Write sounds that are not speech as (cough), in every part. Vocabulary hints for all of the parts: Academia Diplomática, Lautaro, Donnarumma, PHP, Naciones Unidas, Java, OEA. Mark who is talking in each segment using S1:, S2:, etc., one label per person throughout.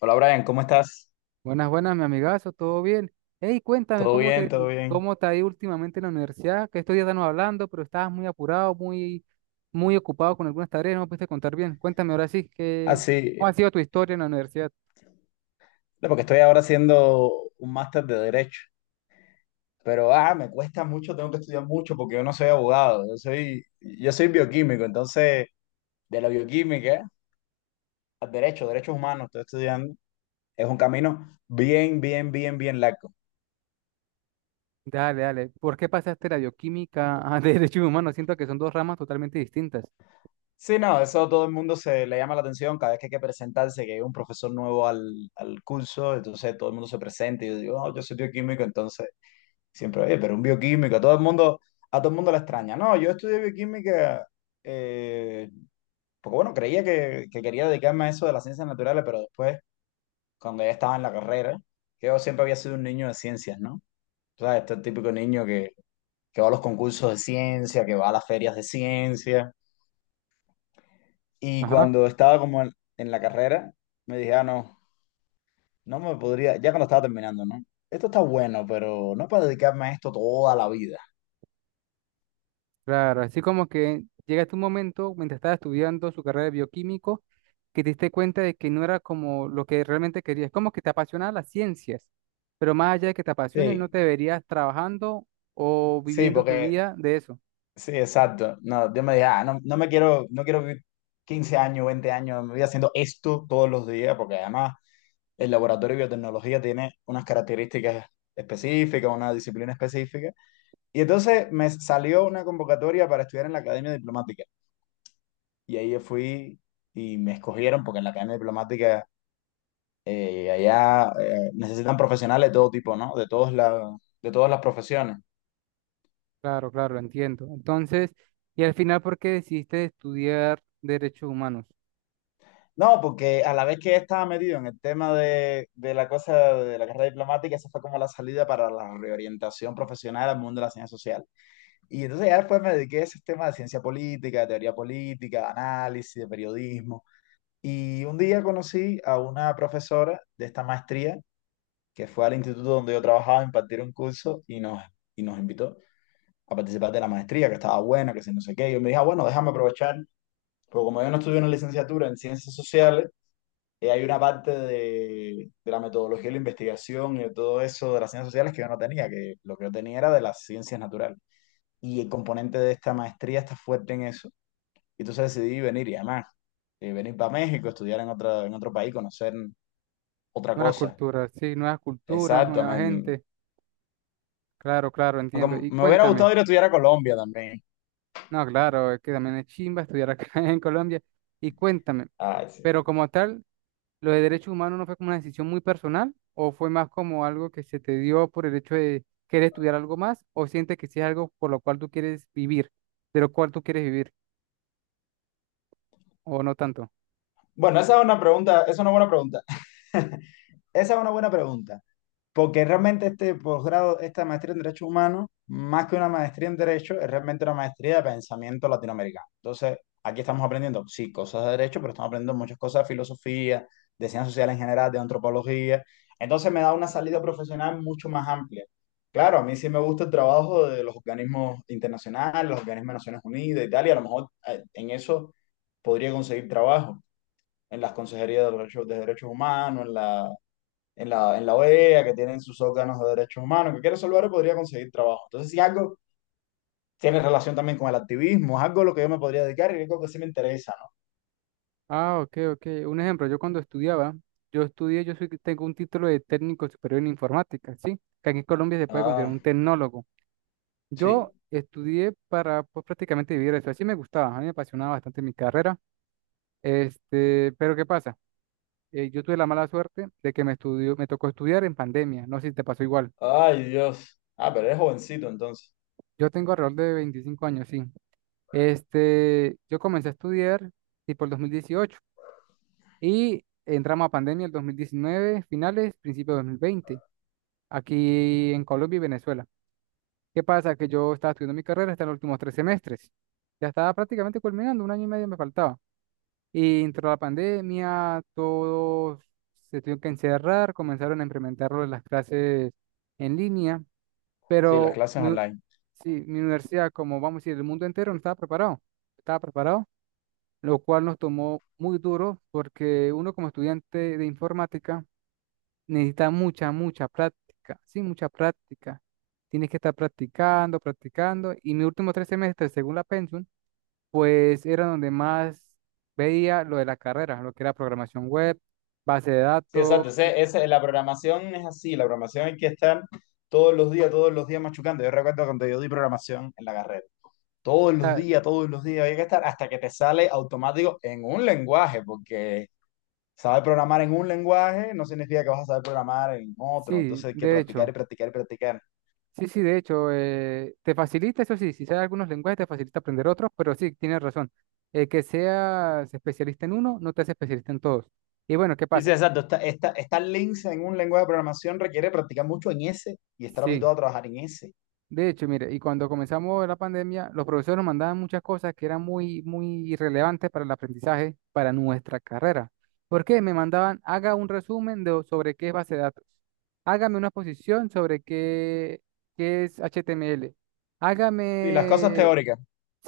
S1: Hola Brian, ¿cómo estás?
S2: Buenas, buenas, mi amigazo, ¿todo bien? Hey, cuéntame,
S1: Todo
S2: ¿cómo
S1: bien,
S2: te,
S1: todo bien.
S2: cómo te ha ido últimamente en la universidad? Que estos días estamos hablando, pero estabas muy apurado, muy ocupado con algunas tareas, no me pudiste contar bien. Cuéntame ahora sí,
S1: Ah,
S2: que, ¿cómo ha
S1: sí,
S2: sido tu historia en la universidad?
S1: no, porque estoy ahora haciendo un máster de Derecho, pero me cuesta mucho, tengo que estudiar mucho porque yo no soy abogado, yo soy bioquímico, entonces de la bioquímica al derecho, derechos humanos, estoy estudiando, es un camino bien largo.
S2: Dale, dale. ¿Por qué pasaste la bioquímica a (laughs) Derecho Humano? Siento que son dos ramas totalmente distintas.
S1: Sí, no, eso a todo el mundo se le llama la atención cada vez que hay que presentarse, que hay un profesor nuevo al curso, entonces todo el mundo se presenta y yo digo, "Oh, yo soy bioquímico, entonces... Siempre, oye, pero un bioquímico a todo el mundo, a todo el mundo la extraña. No, yo estudié bioquímica, eh, porque bueno, creía que quería dedicarme a eso de las ciencias naturales, pero después, cuando ya estaba en la carrera, que yo siempre había sido un niño de ciencias, ¿no? O sea, este típico niño que va a los concursos de ciencia, que va a las ferias de ciencia. Y cuando estaba como en la carrera, me dije, ah, no, no me podría, ya cuando estaba terminando, ¿no? Esto está bueno, pero no para dedicarme a esto toda la vida.
S2: Claro, así como que llega tu momento, mientras estaba estudiando su carrera de bioquímico, que te diste cuenta de que no era como lo que realmente querías, como que te apasionaban las ciencias, pero más allá de que te apasionen, no
S1: Sí,
S2: te verías trabajando o
S1: sí,
S2: viviendo tu
S1: porque
S2: vida de eso.
S1: sí, exacto. No, yo me dije, ah, no, no me quiero, no quiero vivir 15 años, 20 años, me voy haciendo esto todos los días, porque además el laboratorio de biotecnología tiene unas características específicas, una disciplina específica. Y entonces me salió una convocatoria para estudiar en la Academia Diplomática. Y ahí yo fui y me escogieron, porque en la Academia Diplomática allá necesitan profesionales de todo tipo, ¿no? De todas las profesiones.
S2: Claro, claro, entiendo. Entonces, y al final, ¿por qué decidiste estudiar derechos humanos?
S1: No, porque a la vez que estaba metido en el tema de la cosa de la carrera diplomática, esa fue como la salida para la reorientación profesional al mundo de la ciencia social. Y entonces ya después me dediqué a ese tema de ciencia política, de teoría política, de análisis, de periodismo. Y un día conocí a una profesora de esta maestría que fue al instituto donde yo trabajaba a impartir un curso y nos invitó a participar de la maestría, que estaba buena, que si no sé qué. Y yo me dije, "Ah, bueno, déjame aprovechar, porque como yo no estudié una licenciatura en ciencias sociales, hay una parte de la metodología de la investigación y de todo eso de las ciencias sociales que yo no tenía, que lo que yo tenía era de las ciencias naturales. Y el componente de esta maestría está fuerte en eso. Y entonces decidí venir y además, venir para México, en otro país, conocer otra
S2: Nuevas
S1: cosa.
S2: culturas, sí, nuevas culturas,
S1: Exacto,
S2: nueva
S1: me,
S2: gente. Claro, claro, entiendo.
S1: aunque
S2: Y
S1: me hubiera
S2: cuéntame.
S1: gustado ir a estudiar a Colombia también.
S2: No, claro, es que también es chimba estudiar acá (laughs) en Colombia. Y cuéntame,
S1: Ay,
S2: pero
S1: sí.
S2: como tal, ¿lo de derechos humanos no fue como una decisión muy personal o fue más como algo que se te dio por el hecho de querer estudiar algo más o sientes que sí es algo por lo cual tú quieres vivir, de lo cual tú quieres vivir o no tanto?
S1: Bueno, esa es una pregunta, esa es una buena pregunta. (laughs) Esa es una buena pregunta. Porque realmente este posgrado, esta maestría en Derechos Humanos, más que una maestría en Derecho, es realmente una maestría de pensamiento latinoamericano. Entonces, aquí estamos aprendiendo, sí, cosas de Derecho, pero estamos aprendiendo muchas cosas de filosofía, de ciencias sociales en general, de antropología. Entonces, me da una salida profesional mucho más amplia. Claro, a mí sí me gusta el trabajo de los organismos internacionales, los organismos de Naciones Unidas y tal, y a lo mejor en eso podría conseguir trabajo, en las consejerías de derechos humanos, en la OEA, que tienen sus órganos de derechos humanos, que quiere salvar y podría conseguir trabajo. Entonces, si algo tiene relación también con el activismo, es algo a lo que yo me podría dedicar y algo que sí me interesa, ¿no?
S2: Ah, ok, ok. Un ejemplo, yo cuando estudiaba, yo estudié, yo soy, tengo un título de técnico superior en informática, ¿sí? Que aquí en Colombia se puede considerar
S1: Ah,
S2: un tecnólogo. Yo
S1: sí.
S2: estudié para pues, prácticamente vivir eso. Así me gustaba, a mí me apasionaba bastante mi carrera. Este, pero ¿qué pasa? Yo tuve la mala suerte de que me estudió, me tocó estudiar en pandemia. No sé si te pasó igual.
S1: Ay, Dios. Ah, pero eres jovencito entonces.
S2: Yo tengo alrededor de 25 años, sí. Este, yo comencé a estudiar tipo el 2018 y entramos a pandemia el 2019 finales, principio de 2020
S1: Sí,
S2: aquí en Colombia y Venezuela. ¿Qué pasa? Que yo estaba estudiando mi carrera hasta los últimos 3 semestres. Ya estaba prácticamente culminando, un año y medio me faltaba. Y entró la pandemia, todos se tuvieron que encerrar, comenzaron a implementar lo de las clases en línea,
S1: sí, las
S2: pero
S1: clases online.
S2: sí, mi universidad, como vamos a decir, el mundo entero no estaba preparado, estaba preparado, lo cual nos tomó muy duro porque uno como estudiante de informática necesita mucha, mucha práctica, sí, mucha práctica. Tienes que estar practicando, practicando, y mis últimos 3 semestres, según la Pensum, pues era donde más veía lo de la carrera, lo que era programación web, base de
S1: Sí,
S2: datos.
S1: exacto. La programación es así, la programación hay que estar todos los días machucando. Yo recuerdo cuando yo di programación en la carrera.
S2: Ah,
S1: Todos los días, hay que estar hasta que te sale automático en un lenguaje, porque saber programar en un lenguaje no significa que vas a saber programar en otro.
S2: sí,
S1: Entonces hay que
S2: de
S1: practicar y
S2: hecho,
S1: practicar y practicar.
S2: sí, sí, de hecho, te facilita, eso sí, si sabes algunos lenguajes, te facilita aprender otros, pero sí, tienes razón. El que seas especialista en uno, no te hace especialista en todos. Y bueno, ¿qué pasa?
S1: Dice, exacto, estar lince en un lenguaje de programación requiere practicar mucho en ese y estar
S2: Sí.
S1: habituado a trabajar en ese.
S2: De hecho, mire, y cuando comenzamos la pandemia, los profesores nos mandaban muchas cosas que eran muy, muy irrelevantes para el aprendizaje, para nuestra carrera. ¿Por qué? Me mandaban, haga un resumen sobre qué es base de datos. Hágame una exposición sobre qué es HTML.
S1: Y las cosas
S2: Hágame
S1: teóricas.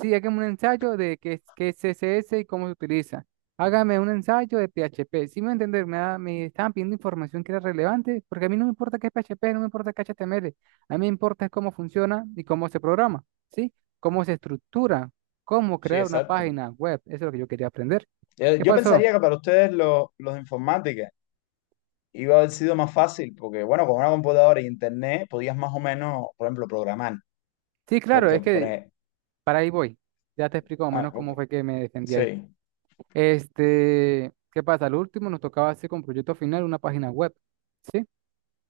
S2: Sí, hágame un ensayo de qué es CSS y cómo se utiliza. Hágame un ensayo de PHP. Si me entender, me estaban pidiendo información que era relevante, porque a mí no me importa qué es PHP, no me importa qué es HTML. A mí me importa es cómo funciona y cómo se programa, ¿sí? Cómo se estructura, cómo
S1: Sí,
S2: crear una
S1: exacto.
S2: página web. Eso es lo que yo quería aprender. ¿Qué
S1: Yo
S2: pasó?
S1: pensaría que para ustedes los de informática iba a haber sido más fácil porque, bueno, con una computadora y internet podías más o menos, por ejemplo, programar.
S2: Sí, claro, es
S1: Porque, por
S2: que
S1: ejemplo,
S2: para ahí voy. Ya te explico más o menos cómo fue que me defendí ahí.
S1: sí.
S2: Este, ¿qué pasa? Lo último nos tocaba hacer con proyecto final una página web. ¿Sí?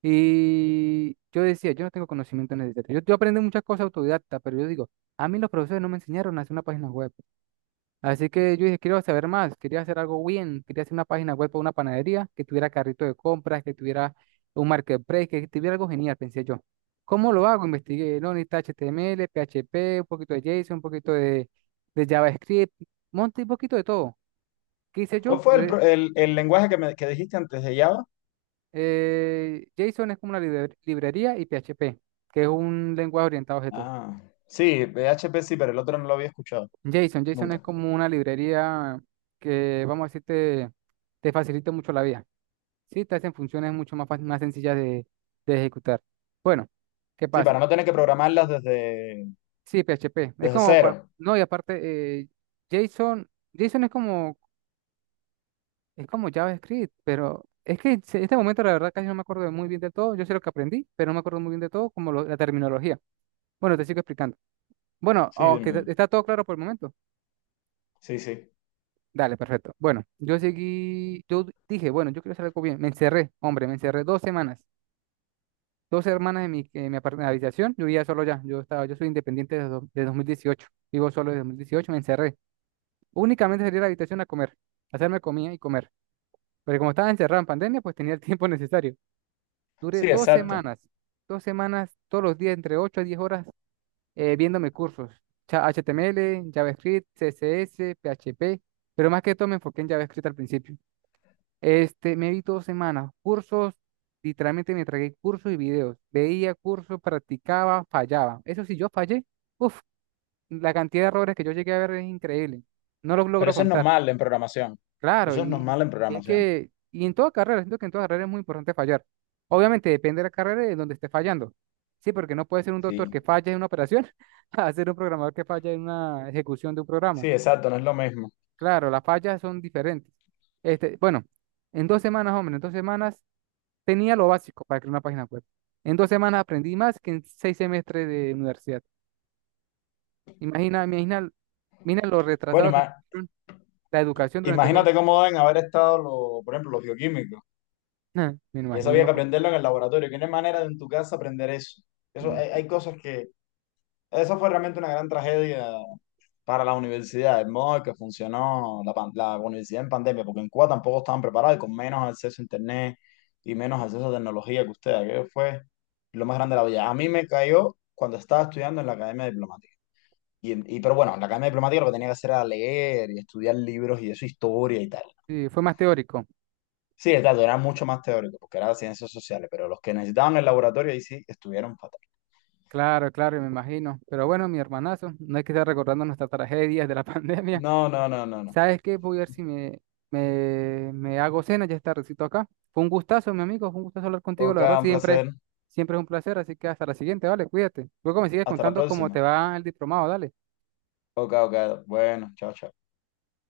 S2: Y yo decía, yo no tengo conocimiento necesario. Yo aprendí muchas cosas autodidacta, pero yo digo, a mí los profesores no me enseñaron a hacer una página web. Así que yo dije, quiero saber más, quería hacer algo bien, quería hacer una página web para una panadería, que tuviera carrito de compras, que tuviera un marketplace, que tuviera algo genial, pensé yo. ¿Cómo lo hago? Investigué, no, necesita HTML, PHP, un poquito de JSON, un poquito de JavaScript, monté un poquito de todo. ¿Qué hice
S1: ¿Cuál
S2: yo?
S1: fue el lenguaje que dijiste antes de Java?
S2: JSON es como una librería y PHP, que es un lenguaje orientado a objetos.
S1: Ah, sí, PHP sí, pero el otro no lo había escuchado,
S2: JSON es
S1: nunca.
S2: como una librería que, vamos a decir, te facilita mucho la vida. Sí, te hacen funciones mucho más, más sencillas de ejecutar. Bueno, ¿qué
S1: Sí,
S2: pasa?
S1: para no tener que programarlas desde,
S2: Sí, PHP. Es
S1: desde
S2: como,
S1: cero.
S2: no, y aparte, JSON es como, JavaScript, pero es que en este momento la verdad casi no me acuerdo de muy bien de todo. Yo sé lo que aprendí, pero no me acuerdo muy bien de todo, como la terminología. Bueno, te sigo explicando. Bueno,
S1: Sí,
S2: aunque está
S1: dime.
S2: está todo claro por el momento.
S1: Sí, sí.
S2: Dale, perfecto. Bueno, yo seguí, yo dije, bueno, yo quiero hacer algo bien. Me encerré, hombre, me encerré 2 semanas. 2 semanas en la habitación. Yo vivía solo ya. Yo soy independiente desde 2018. Vivo solo desde 2018, me encerré. Únicamente salí a la habitación a comer, a hacerme comida y comer. Pero como estaba encerrado en pandemia, pues tenía el (laughs) tiempo necesario. Duré
S1: Sí,
S2: dos
S1: exacto.
S2: semanas, 2 semanas, todos los días, entre 8 a 10 horas viéndome cursos, HTML, JavaScript, CSS, PHP, pero más que todo me enfoqué en JavaScript al principio. Este, me vi 2 semanas, cursos, literalmente me tragué cursos y videos, veía cursos, practicaba, fallaba. Eso sí, yo fallé, uff, la cantidad de errores que yo llegué a ver es increíble, no los
S1: Pero
S2: logro
S1: eso es
S2: contar.
S1: normal en programación.
S2: Claro,
S1: Eso es
S2: y
S1: normal en
S2: es
S1: programación.
S2: que, y en toda carrera, siento que en toda carrera es muy importante fallar. Obviamente depende de la carrera y de donde esté fallando. Sí, porque no puede ser un doctor que
S1: Sí.
S2: falle en una operación (laughs) a ser un programador que falle en una ejecución de un programa.
S1: Sí, exacto, no es lo mismo.
S2: Claro, las fallas son diferentes. Este, bueno, en 2 semanas, hombre, en 2 semanas tenía lo básico para crear una página web. En 2 semanas aprendí más que en 6 semestres de universidad. Imagina, imagina, mira lo
S1: Bueno,
S2: retrasado que
S1: ima-
S2: estuvieron la educación durante esos,
S1: Imagínate cómo deben haber estado, los, por ejemplo, los bioquímicos.
S2: (laughs) me
S1: Y eso había
S2: imagino,
S1: que aprenderlo en el laboratorio. ¿Que no hay manera de en tu casa aprender eso? Eso,
S2: mm,
S1: hay cosas que... Eso fue realmente una gran tragedia para las universidades, el modo en que funcionó la universidad en pandemia, porque en Cuba tampoco estaban preparados y con menos acceso a internet y menos acceso a tecnología que ustedes. Aquello fue lo más grande de la vida. A mí me cayó cuando estaba estudiando en la Academia Diplomática. Pero bueno, en la Academia Diplomática lo que tenía que hacer era leer y estudiar libros y eso, historia y tal.
S2: sí, fue más teórico.
S1: Sí, exacto, era mucho más teórico, porque era ciencias sociales, pero los que necesitaban el laboratorio ahí sí estuvieron fatal.
S2: Claro, claro, me imagino. Pero bueno, mi hermanazo, no hay que estar recordando nuestras tragedias de la (laughs) pandemia.
S1: No, no, no, no, no.
S2: ¿Sabes qué? Voy a ver si me, me hago cena, ya está recito acá. Fue un gustazo, mi amigo, fue un gustazo hablar contigo, la
S1: Ok,
S2: verdad,
S1: un
S2: siempre,
S1: placer.
S2: siempre es un placer, así que hasta la siguiente, vale, cuídate. Luego me sigues
S1: Hasta la
S2: contando cómo
S1: próxima.
S2: te va el diplomado, dale.
S1: Ok, ok. Bueno, chao, chao.